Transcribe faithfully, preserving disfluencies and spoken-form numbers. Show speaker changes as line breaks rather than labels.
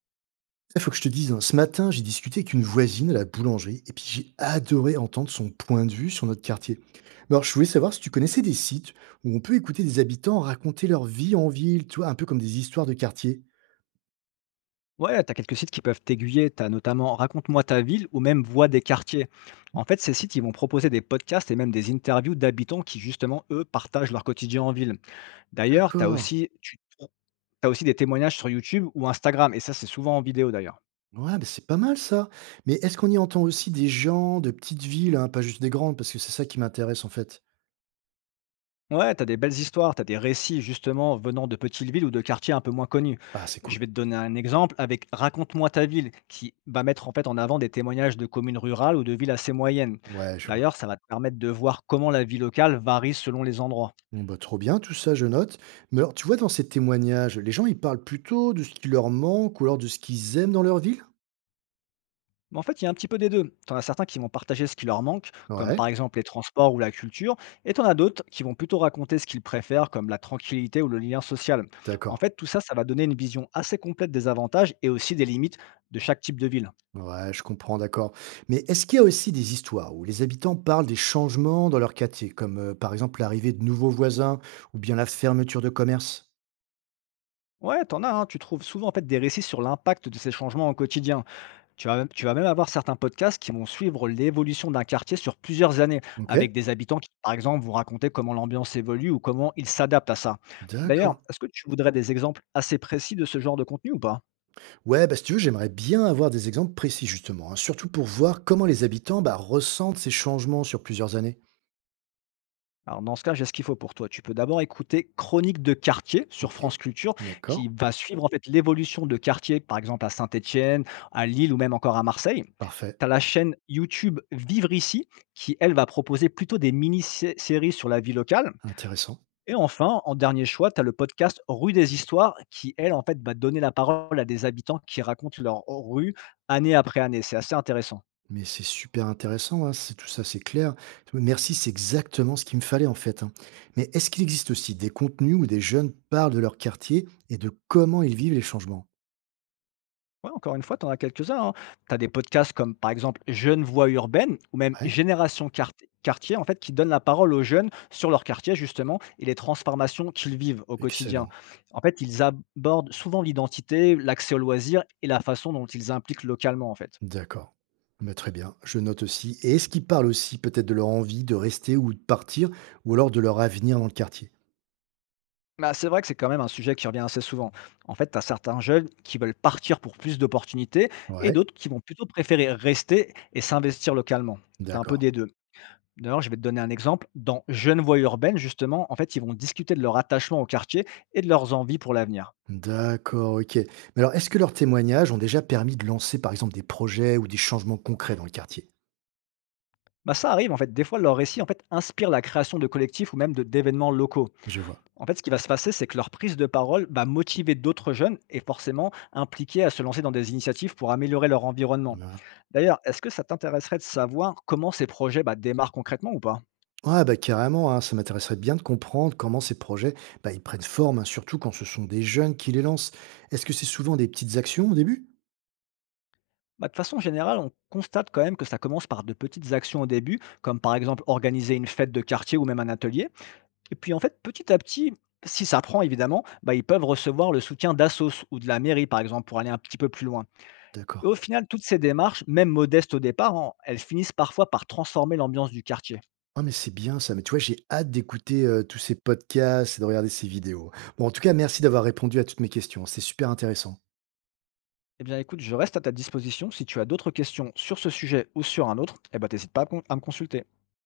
Il faut que je te dise, hein, ce matin, j'ai discuté avec une voisine à la boulangerie et puis j'ai adoré entendre son point de vue sur notre quartier. Mais alors, je voulais savoir si tu connaissais des sites où on peut écouter des habitants raconter leur vie en ville, tu vois, un peu comme des histoires de quartier.
Ouais, tu as quelques sites qui peuvent t'aiguiller. Tu as notamment Raconte-moi ta ville ou même Voix des quartiers. En fait, ces sites, ils vont proposer des podcasts et même des interviews d'habitants qui, justement, eux, partagent leur quotidien en ville. D'ailleurs, tu as
D'accord.
aussi, tu, as aussi des témoignages sur YouTube ou Instagram, et ça, c'est souvent en vidéo d'ailleurs.
Ouais, bah c'est pas mal ça. Mais est-ce qu'on y entend aussi des gens de petites villes, hein, pas juste des grandes, parce que c'est ça qui m'intéresse en fait.
Ouais, t'as des belles histoires, t'as des récits justement venant de petites villes ou de quartiers un peu moins connus.
Ah, c'est
Je
cool.
vais te donner un exemple avec Raconte-moi ta ville, qui va mettre en fait en avant des témoignages de communes rurales ou de villes assez moyennes.
Ouais, je vois.
D'ailleurs, ça va te permettre de voir comment la vie locale varie selon les endroits.
Bon, bah, trop bien, tout ça, je note. Mais alors, tu vois, dans ces témoignages, les gens, ils parlent plutôt de ce qui leur manque ou alors de ce qu'ils aiment dans leur ville?
Mais en fait, il y a un petit peu des deux. T'en as certains qui vont partager ce qui leur manque, comme
Ouais.
par exemple les transports ou la culture, et t'en as d'autres qui vont plutôt raconter ce qu'ils préfèrent, comme la tranquillité ou le lien social. En
D'accord.
fait, tout ça, ça va donner une vision assez complète des avantages et aussi des limites de chaque type de ville.
Ouais, je comprends, d'accord. Mais est-ce qu'il y a aussi des histoires où les habitants parlent des changements dans leur quartier, comme euh, par exemple l'arrivée de nouveaux voisins ou bien la fermeture de commerce?
Ouais, t'en as, hein. Tu trouves souvent en fait des récits sur l'impact de ces changements au quotidien. Tu vas, tu vas même avoir certains podcasts qui vont suivre l'évolution d'un quartier sur plusieurs années,
Ok,
avec des habitants qui, par exemple, vont raconter comment l'ambiance évolue ou comment ils s'adaptent à ça. D'ailleurs,
d'accord.
est-ce que tu voudrais des exemples assez précis de ce genre de contenu ou pas?
Ouais, bah si tu veux, j'aimerais bien avoir des exemples précis justement, hein, surtout pour voir comment les habitants bah, ressentent ces changements sur plusieurs années.
Alors dans ce cas, j'ai ce qu'il faut pour toi. Tu peux d'abord écouter Chronique de quartier sur
Ok,
France Culture,
d'accord,
qui va suivre en fait l'évolution de quartier, par exemple à Saint-Étienne, à Lille ou même encore à Marseille.
parfait,
Tu as la chaîne YouTube Vivre ici, qui elle va proposer plutôt des mini-séries sur la vie locale.
intéressant.
Et enfin, en dernier choix, tu as le podcast Rue des Histoires, qui elle en fait va donner la parole à des habitants qui racontent leur rue année après année. C'est assez intéressant.
Mais c'est super intéressant, hein, c'est tout ça, c'est clair. Merci, c'est exactement ce qu'il me fallait en fait. Hein. Mais est-ce qu'il existe aussi des contenus où des jeunes parlent de leur quartier et de comment ils vivent les changements?
Ouais, encore une fois, tu en as quelques-uns, hein. Tu as des podcasts comme, par exemple, Jeunes voix urbaines ou même
Ouais,
Génération Quart- quartier, en fait, qui donnent la parole aux jeunes sur leur quartier, justement, et les transformations qu'ils vivent au quotidien.
excellent.
En fait, ils abordent souvent l'identité, l'accès aux loisirs et la façon dont ils impliquent localement, en fait.
D'accord. Mais très bien, je note aussi. Et est-ce qu'ils parlent aussi peut-être de leur envie de rester ou de partir, ou alors de leur avenir dans le quartier?
Bah, c'est vrai que c'est quand même un sujet qui revient assez souvent. En fait, tu as certains jeunes qui veulent partir pour plus d'opportunités et
Ouais,
d'autres qui vont plutôt préférer rester et s'investir localement. Tu as un peu
d'accord.
des deux. D'ailleurs, je vais te donner un exemple. Dans Jeunes voix urbaines, justement, en fait, ils vont discuter de leur attachement au quartier et de leurs envies pour l'avenir.
D'accord, ok. Mais alors, est-ce que leurs témoignages ont déjà permis de lancer, par exemple, des projets ou des changements concrets dans le quartier?
Bah, ça arrive, en fait. Des fois, leur récit, en fait, inspire la création de collectifs ou même de d'événements locaux.
Je vois.
En fait, ce qui va se passer, c'est que leur prise de parole va motiver d'autres jeunes et forcément impliquer à se lancer dans des initiatives pour améliorer leur environnement.
Voilà.
D'ailleurs, est-ce que ça t'intéresserait de savoir comment ces projets bah, démarrent concrètement ou pas?
Ouais, bah, carrément, hein, ça m'intéresserait bien de comprendre comment ces projets, bah, ils prennent forme, hein, surtout quand ce sont des jeunes qui les lancent. Est-ce que c'est souvent des petites actions au début?
Bah, de façon générale, on constate quand même que ça commence par de petites actions au début, comme par exemple organiser une fête de quartier ou même un atelier. Et puis en fait, petit à petit, si ça prend évidemment, bah, ils peuvent recevoir le soutien d'assos ou de la mairie, par exemple, pour aller un petit peu plus loin. Et
D'accord.
au final, toutes ces démarches, même modestes au départ, hein, elles finissent parfois par transformer l'ambiance du quartier.
Ah, mais c'est bien ça. Mais tu vois, j'ai hâte d'écouter euh, tous ces podcasts et de regarder ces vidéos. Bon, en tout cas, merci d'avoir répondu à toutes mes questions. C'est super intéressant.
Eh bien écoute, je reste à ta disposition. Si tu as d'autres questions sur ce sujet ou sur un autre, eh ben, t'hésites pas à con- à me consulter.